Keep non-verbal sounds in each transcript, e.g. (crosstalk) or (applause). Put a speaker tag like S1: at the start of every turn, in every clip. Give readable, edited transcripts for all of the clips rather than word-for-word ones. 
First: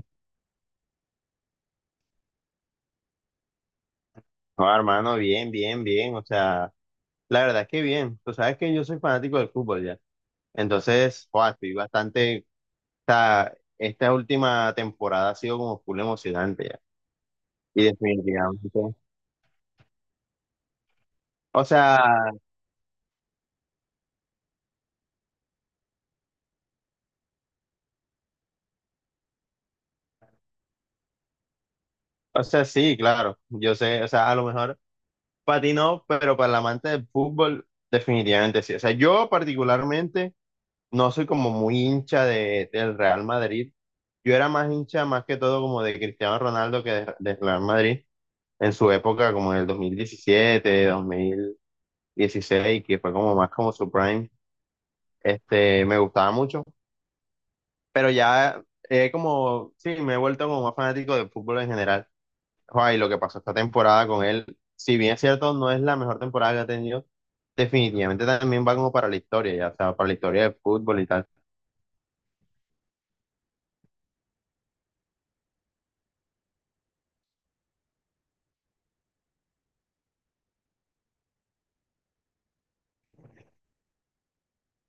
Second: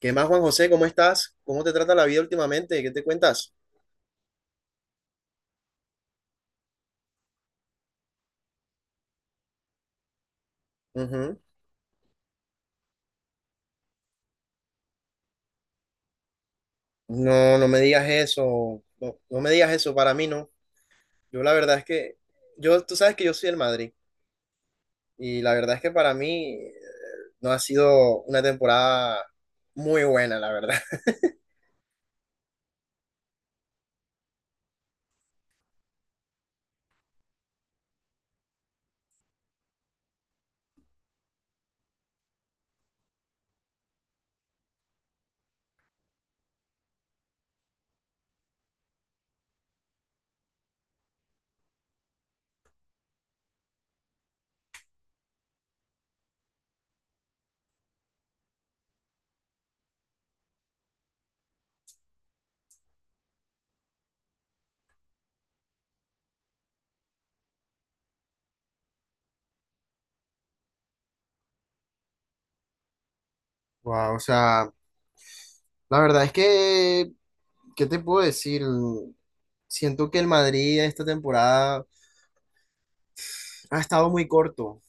S1: ¿Qué más, Juan José? ¿Cómo estás? ¿Cómo te trata la vida últimamente? ¿Qué te cuentas?
S2: No, hermano, bien, bien, bien. O sea, la verdad es que bien. Tú sabes que yo soy fanático del fútbol ya. Entonces,
S1: Ujú.
S2: joa, estoy bastante. O sea, esta última temporada ha sido como full emocionante ya.
S1: No, no me
S2: Y
S1: digas
S2: definitivamente.
S1: eso. No, no me digas eso. Para mí no. Yo la
S2: O
S1: verdad es
S2: sea,
S1: que, yo, tú sabes que yo soy el Madrid y la verdad es que para mí no ha sido una temporada muy buena, la verdad. (laughs)
S2: o sea, sí, claro. Yo sé, o sea, a lo mejor para ti no, pero para el amante del fútbol, definitivamente sí. O sea, yo particularmente no soy como muy hincha del Real Madrid. Yo era más hincha, más que todo, como de Cristiano Ronaldo que del Real Madrid. En su época, como en el 2017, 2016, que fue como más como su prime, me gustaba mucho, pero ya sí, me he vuelto como más fanático del fútbol en general. Joder, y lo que pasó esta temporada con él, si bien es cierto, no es la mejor temporada que ha tenido, definitivamente también va como para la historia, ya, o sea, para la historia del fútbol y tal.
S1: Wow, o sea, la verdad es que, ¿qué te puedo decir? Siento que el Madrid esta temporada ha estado muy corto.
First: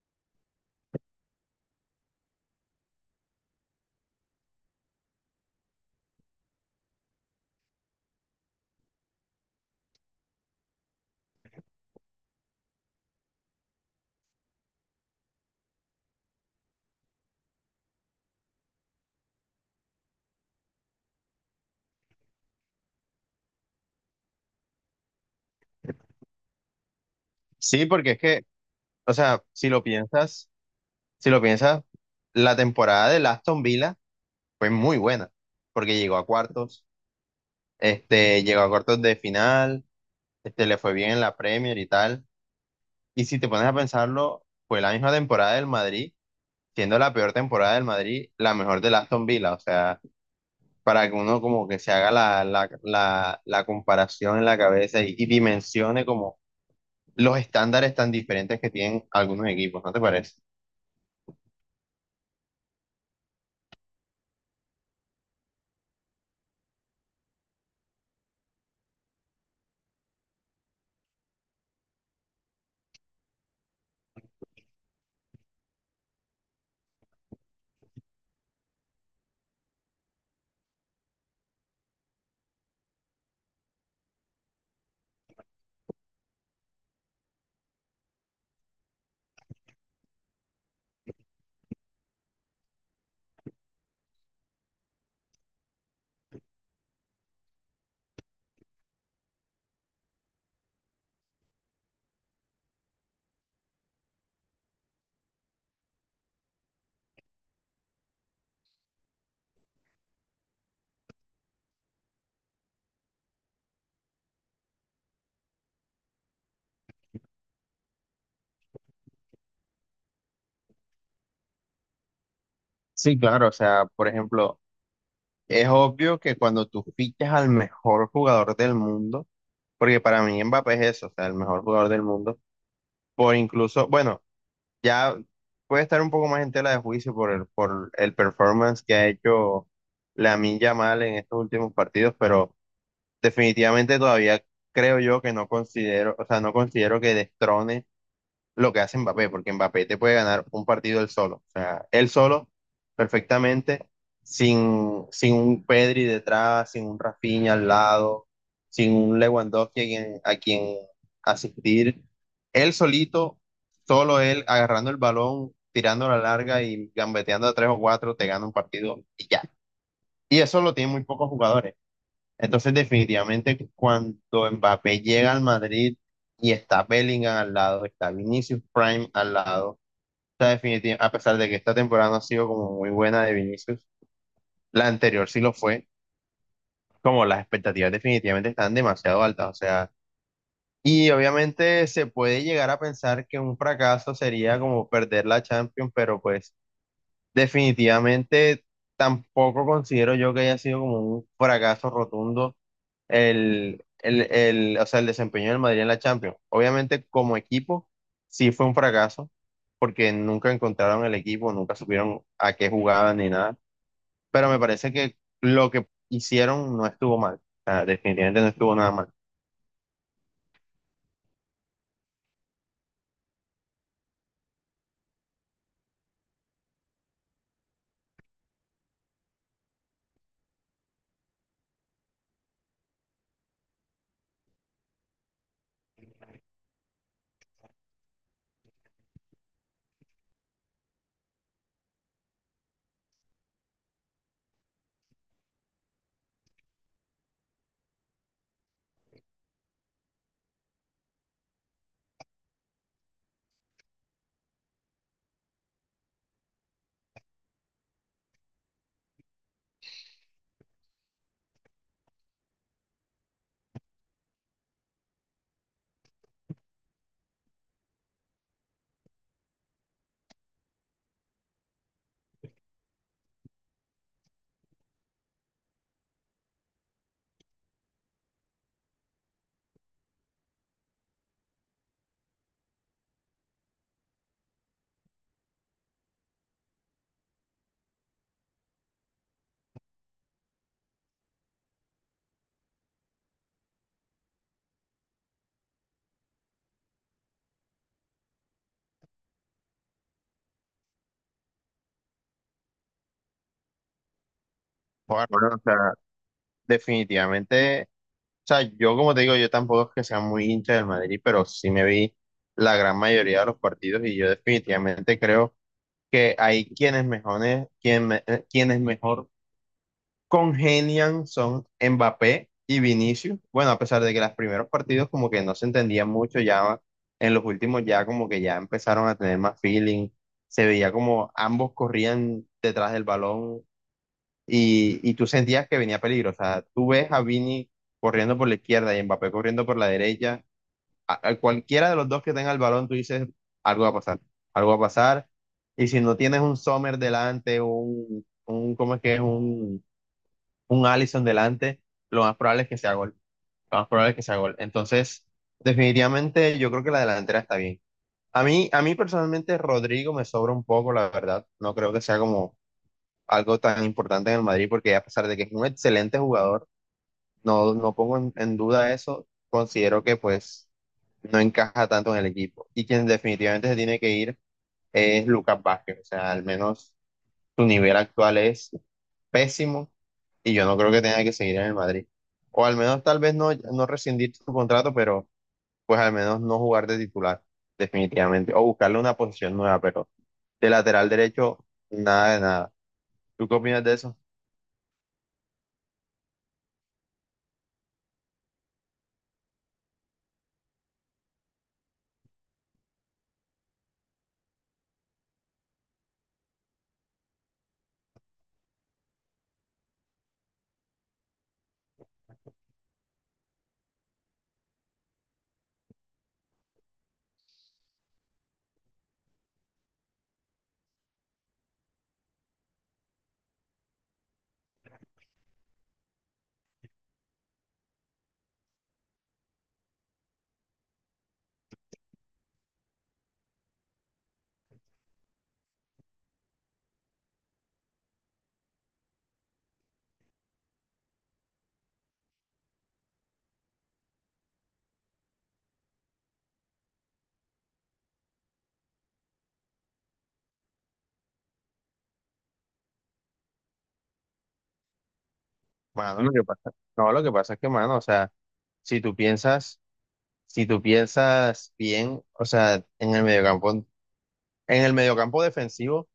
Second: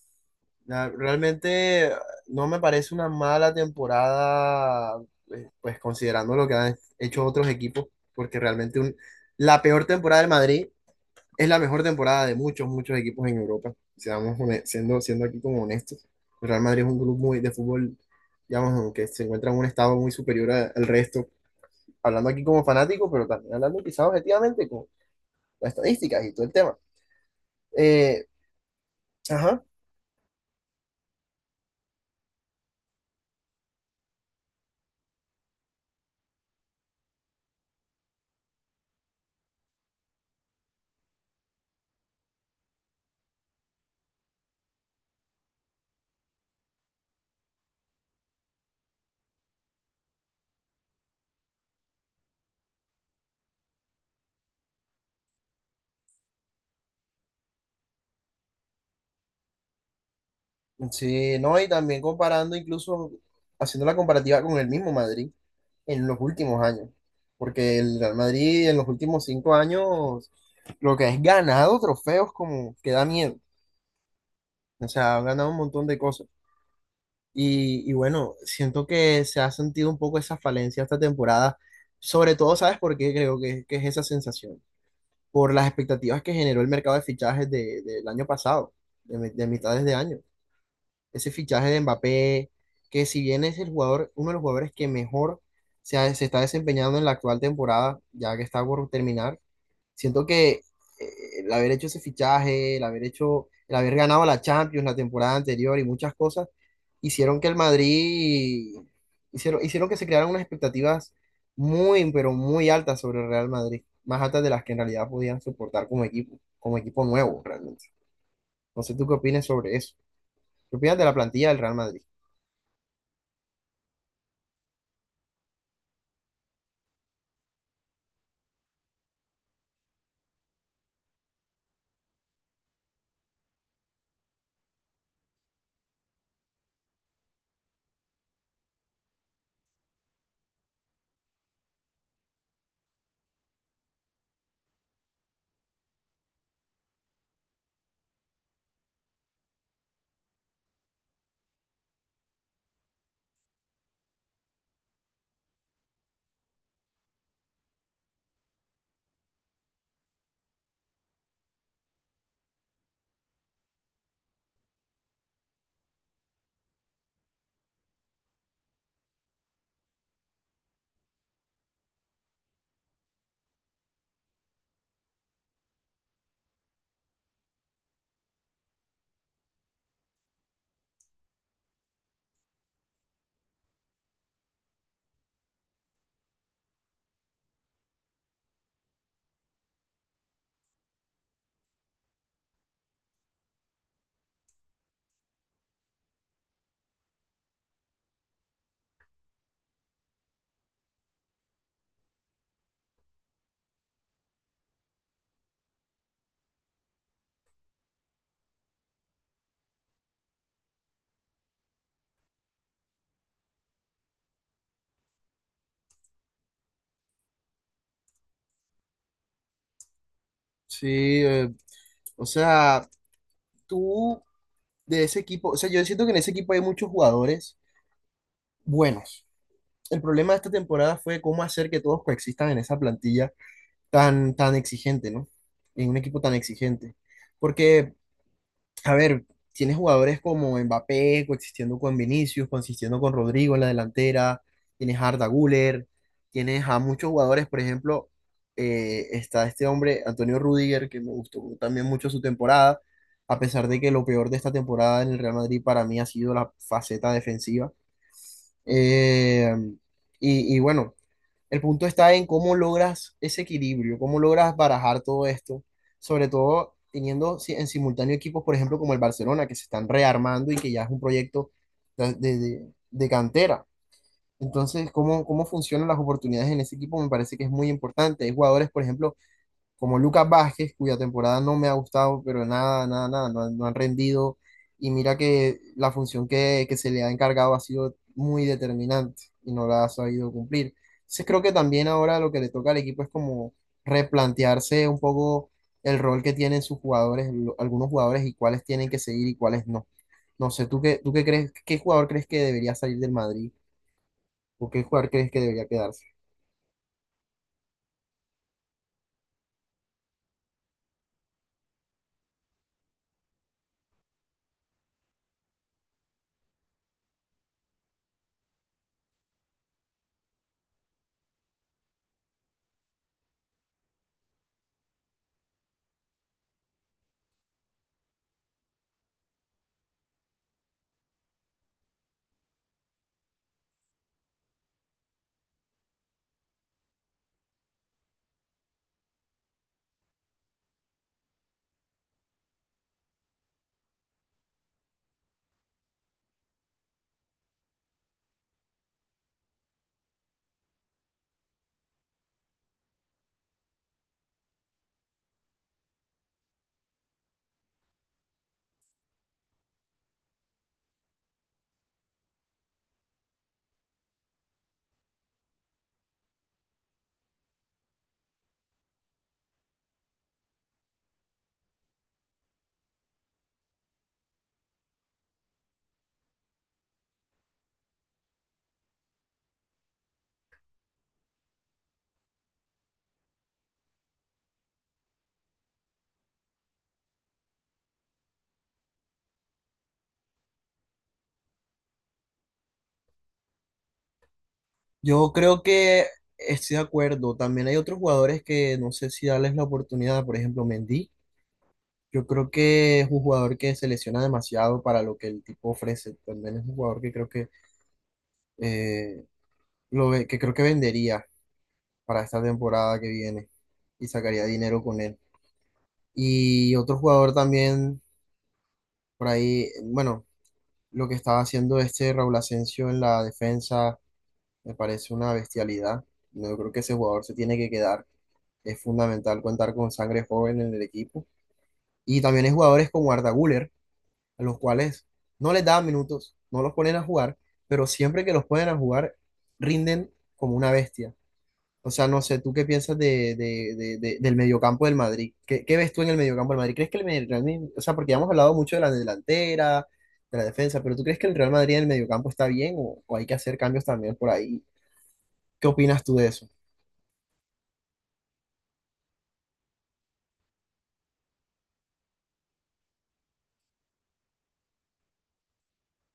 S1: Realmente no me parece una mala temporada, pues considerando lo que han hecho otros equipos, porque la peor temporada del Madrid es la mejor temporada de muchos, muchos equipos en Europa. Siendo, siendo aquí como honestos, el Real Madrid es un club muy de fútbol, digamos, aunque se encuentra en un estado muy superior al resto, hablando aquí como fanático, pero también hablando quizás objetivamente con las estadísticas y todo el tema.
S2: Sí, porque es
S1: Eh,
S2: que, o sea,
S1: ajá,
S2: si lo piensas, si lo piensas, la temporada del Aston Villa fue muy buena, porque llegó a cuartos llegó a cuartos de final, le fue bien en la Premier y tal. Y si te pones a pensarlo, fue la misma temporada del Madrid, siendo la peor temporada del Madrid, la mejor del Aston Villa. O sea, para que uno como que se haga la comparación en la cabeza y dimensione como los estándares tan diferentes que tienen algunos equipos, ¿no te parece?
S1: sí, no, y también comparando, incluso haciendo la comparativa con el mismo Madrid en los últimos años, porque el Real Madrid en los últimos 5 años lo que es ganado trofeos como que da miedo, o sea, ha ganado un montón de cosas. Y bueno, siento que se ha sentido un poco esa falencia esta temporada, sobre todo, ¿sabes por qué creo que es esa sensación? Por las expectativas que generó el mercado de fichajes del año pasado, de, de mitades de año. Ese fichaje de Mbappé, que si bien es el jugador, uno de los jugadores que mejor se está desempeñando en la actual temporada, ya que está por terminar, siento que el haber hecho ese fichaje, el haber hecho, el haber ganado la Champions la temporada anterior y muchas cosas, hicieron que el Madrid, hicieron, hicieron que se crearan unas expectativas muy, pero muy altas sobre el Real Madrid, más altas de las que en realidad podían soportar como equipo nuevo realmente. No sé tú qué opinas sobre eso. ¿Qué opinas de la plantilla del Real Madrid?
S2: Sí, claro, o sea, por ejemplo, es obvio que cuando tú fichas al mejor jugador del mundo, porque para mí Mbappé es eso, o sea, el mejor jugador del mundo por incluso, bueno, ya puede estar un poco más en tela de juicio por por el performance que ha hecho Lamine Yamal en estos últimos partidos, pero definitivamente todavía creo yo que no considero, o sea, no considero que destrone lo que hace Mbappé, porque Mbappé te puede ganar un partido él solo, o sea, él solo perfectamente, sin un Pedri detrás, sin un Rafinha al lado, sin un Lewandowski a quien asistir, él solito, solo él agarrando el balón, tirando la larga y gambeteando a tres o cuatro, te gana un partido y ya. Y eso lo tienen muy pocos jugadores. Entonces, definitivamente, cuando Mbappé llega al Madrid y está Bellingham al lado, está Vinicius Prime al lado, está a pesar de que esta temporada no ha sido como muy buena de Vinicius, la anterior sí lo fue, como las expectativas definitivamente están demasiado altas, o sea, y obviamente se puede llegar a pensar que un fracaso sería como perder la Champions, pero pues definitivamente tampoco considero yo que haya sido como un fracaso rotundo o sea, el desempeño del Madrid en la Champions. Obviamente, como equipo, sí fue un fracaso, porque nunca encontraron el equipo, nunca supieron a qué jugaban ni nada. Pero me parece que lo que hicieron no estuvo mal. O sea, definitivamente no estuvo nada mal.
S1: Sí, eh, o sea, tú de ese equipo, o sea, yo siento que en ese equipo hay muchos jugadores buenos. El problema de esta temporada fue cómo hacer que todos coexistan en esa plantilla tan, tan exigente, ¿no? En un equipo tan exigente. Porque a ver, tienes jugadores como Mbappé coexistiendo con Vinicius, coexistiendo con Rodrigo en la delantera, tienes a Arda Güler, tienes a muchos jugadores, por ejemplo, está este hombre, Antonio Rudiger, que me gustó también mucho su temporada, a pesar de que lo peor de esta temporada en el Real Madrid para mí ha sido la faceta defensiva. Eh, y bueno. El punto está en cómo logras ese equilibrio, cómo logras barajar todo esto, sobre todo teniendo en simultáneo equipos, por ejemplo, como el Barcelona, que se están rearmando y que ya es un proyecto de, de cantera. Entonces, ¿cómo, cómo funcionan las oportunidades en ese equipo? Me parece que es muy importante. Hay jugadores, por ejemplo, como Lucas Vázquez, cuya temporada no me ha gustado, pero nada, nada, nada, no, han no han rendido. Y mira que la función que se le ha encargado ha sido muy determinante y no la ha sabido cumplir. Entonces creo que también ahora lo que le toca al equipo es como replantearse un poco el rol que tienen sus jugadores, algunos jugadores y cuáles tienen que seguir y cuáles no. No sé, ¿tú qué crees, qué jugador crees que debería salir del Madrid o qué jugador
S2: Joder,
S1: crees que
S2: bueno, o
S1: debería
S2: sea,
S1: quedarse?
S2: definitivamente, o sea, yo como te digo, yo tampoco es que sea muy hincha del Madrid, pero sí me vi la gran mayoría de los partidos y yo definitivamente creo que hay quienes mejores, quienes mejor congenian son Mbappé y Vinicius. Bueno, a pesar de que los primeros partidos como que no se entendían mucho, ya en los últimos ya como que ya empezaron a tener más feeling. Se veía como ambos corrían detrás del balón y tú sentías que venía peligro. O sea, tú ves a Vini corriendo por la izquierda y Mbappé corriendo por la derecha. A cualquiera de los dos que tenga el balón, tú dices, algo va a pasar, algo va a pasar. Y si no tienes un Sommer delante, un ¿cómo es que es? Un Alisson delante, lo más probable es que sea gol. Lo más probable es que sea gol. Entonces, definitivamente yo creo que la delantera está bien. A mí personalmente Rodrigo me sobra un poco, la verdad. No creo que sea como algo tan importante en el Madrid, porque a pesar de que es un excelente jugador, no, no pongo en duda eso. Considero que pues no encaja tanto en el equipo. Y quien definitivamente se tiene que ir es Lucas Vázquez. O sea, al menos su nivel actual es pésimo y yo no creo que tenga que seguir en el Madrid. O al menos tal vez no rescindir su contrato, pero pues al menos no jugar de titular, definitivamente. O buscarle una posición nueva, pero de lateral derecho, nada de nada. ¿Tú qué opinas de eso?
S1: Yo creo que estoy de acuerdo. También hay otros jugadores que no sé si darles la oportunidad. Por ejemplo, Mendy. Yo creo que es un jugador que se lesiona demasiado para lo que el tipo ofrece. También es un jugador que creo que eh, que creo que vendería para esta temporada que viene y sacaría dinero con él. Y otro jugador también por ahí, bueno, lo que estaba haciendo este Raúl Asensio en la defensa me parece una bestialidad. No, yo creo que ese jugador se tiene que quedar. Es fundamental contar con sangre joven en el equipo. Y también hay jugadores como Arda Güler, a los cuales no les dan minutos, no los ponen a jugar, pero siempre que los ponen a jugar, rinden como una bestia. O sea, no sé, ¿tú qué piensas de, del mediocampo del Madrid? ¿Qué, qué ves tú en el mediocampo del Madrid? ¿Crees que el Real Madrid, o sea, porque ya hemos hablado mucho de la delantera, de la defensa, pero ¿tú crees que el Real Madrid en el mediocampo está bien o hay que hacer cambios también por ahí? ¿Qué opinas tú
S2: Mano,
S1: de
S2: lo que
S1: eso?
S2: pasa, no, lo que pasa es que, mano, o sea, si tú piensas, bien, o sea, en el mediocampo defensivo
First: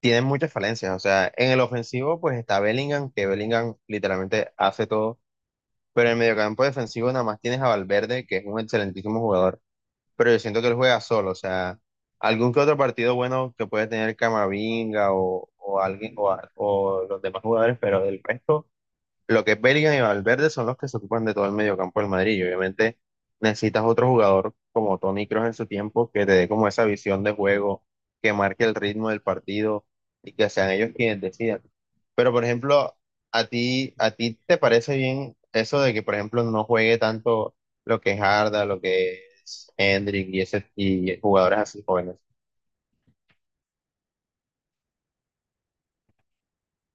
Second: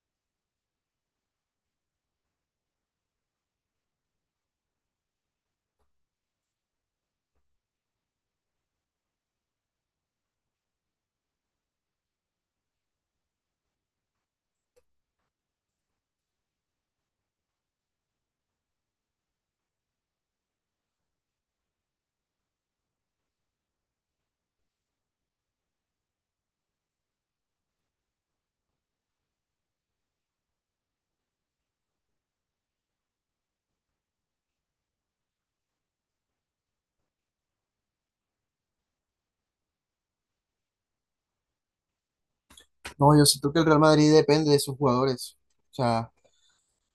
S2: tienen muchas falencias. O sea, en el ofensivo, pues está Bellingham, que Bellingham literalmente hace todo. Pero en el mediocampo defensivo nada más tienes a Valverde, que es un excelentísimo jugador, pero yo siento que él juega solo, o sea, algún que otro partido bueno que puede tener Camavinga o alguien o los demás jugadores, pero del resto lo que es Bellingham y Valverde son los que se ocupan de todo el mediocampo del Madrid. Y obviamente necesitas otro jugador como Toni Kroos en su tiempo que te dé como esa visión de juego, que marque el ritmo del partido y que sean ellos quienes decidan. Pero por ejemplo, a ti te parece bien eso de que por ejemplo no juegue tanto lo que es Arda, lo que es Hendrik y ese y jugadores así jóvenes.
S1: No, yo siento que el Real Madrid depende de sus jugadores. O sea,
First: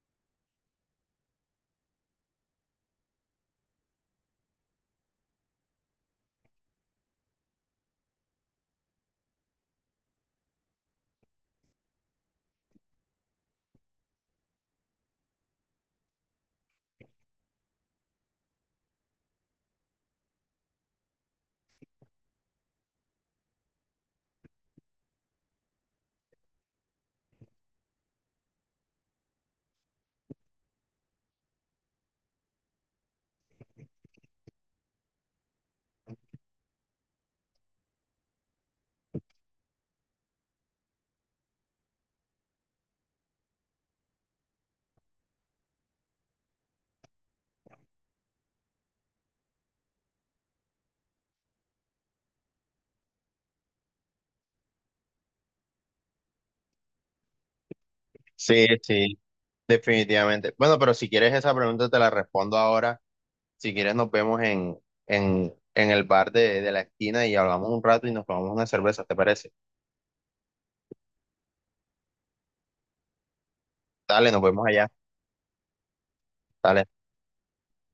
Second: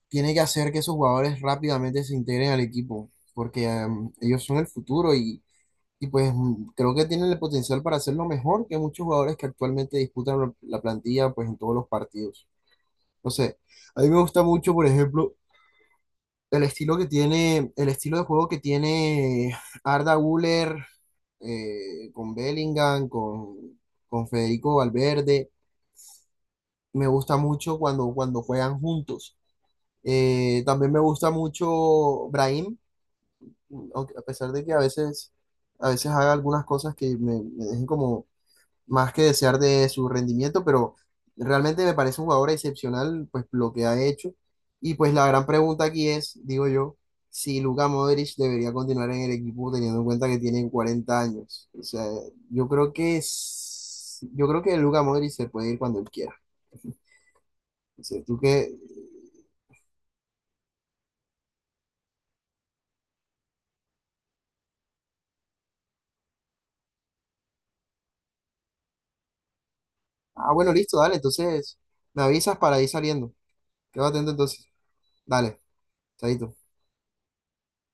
S1: tiene que hacer que esos jugadores rápidamente se integren al equipo, porque ellos son el futuro y pues creo que tienen el potencial para hacerlo mejor que muchos jugadores que actualmente disputan la plantilla pues en todos los partidos. No sé, a mí me gusta mucho, por ejemplo, el estilo que tiene, el estilo de juego que tiene Arda Güler con Bellingham, con Federico Valverde. Me gusta mucho cuando juegan juntos. También me gusta mucho Brahim, a pesar de que a veces haga algunas cosas que me dejen como más que desear de su rendimiento, pero realmente me parece un jugador excepcional, pues lo que ha hecho. Y pues la gran pregunta aquí es, digo yo, si Luka Modric debería continuar en el equipo teniendo en cuenta que tiene 40 años. O sea, yo creo que es, yo creo que Luka Modric se puede ir cuando él quiera. O sea, tú
S2: Sí,
S1: que,
S2: sí, definitivamente. Bueno, pero si quieres esa pregunta te la respondo ahora. Si quieres, nos vemos en el bar de la esquina y hablamos un rato y nos tomamos una cerveza, ¿te parece?
S1: ah, bueno, listo, dale, entonces me avisas para ir saliendo. Qué Quedo atento
S2: Dale, nos
S1: entonces.
S2: vemos allá.
S1: Dale, chaito.
S2: Dale.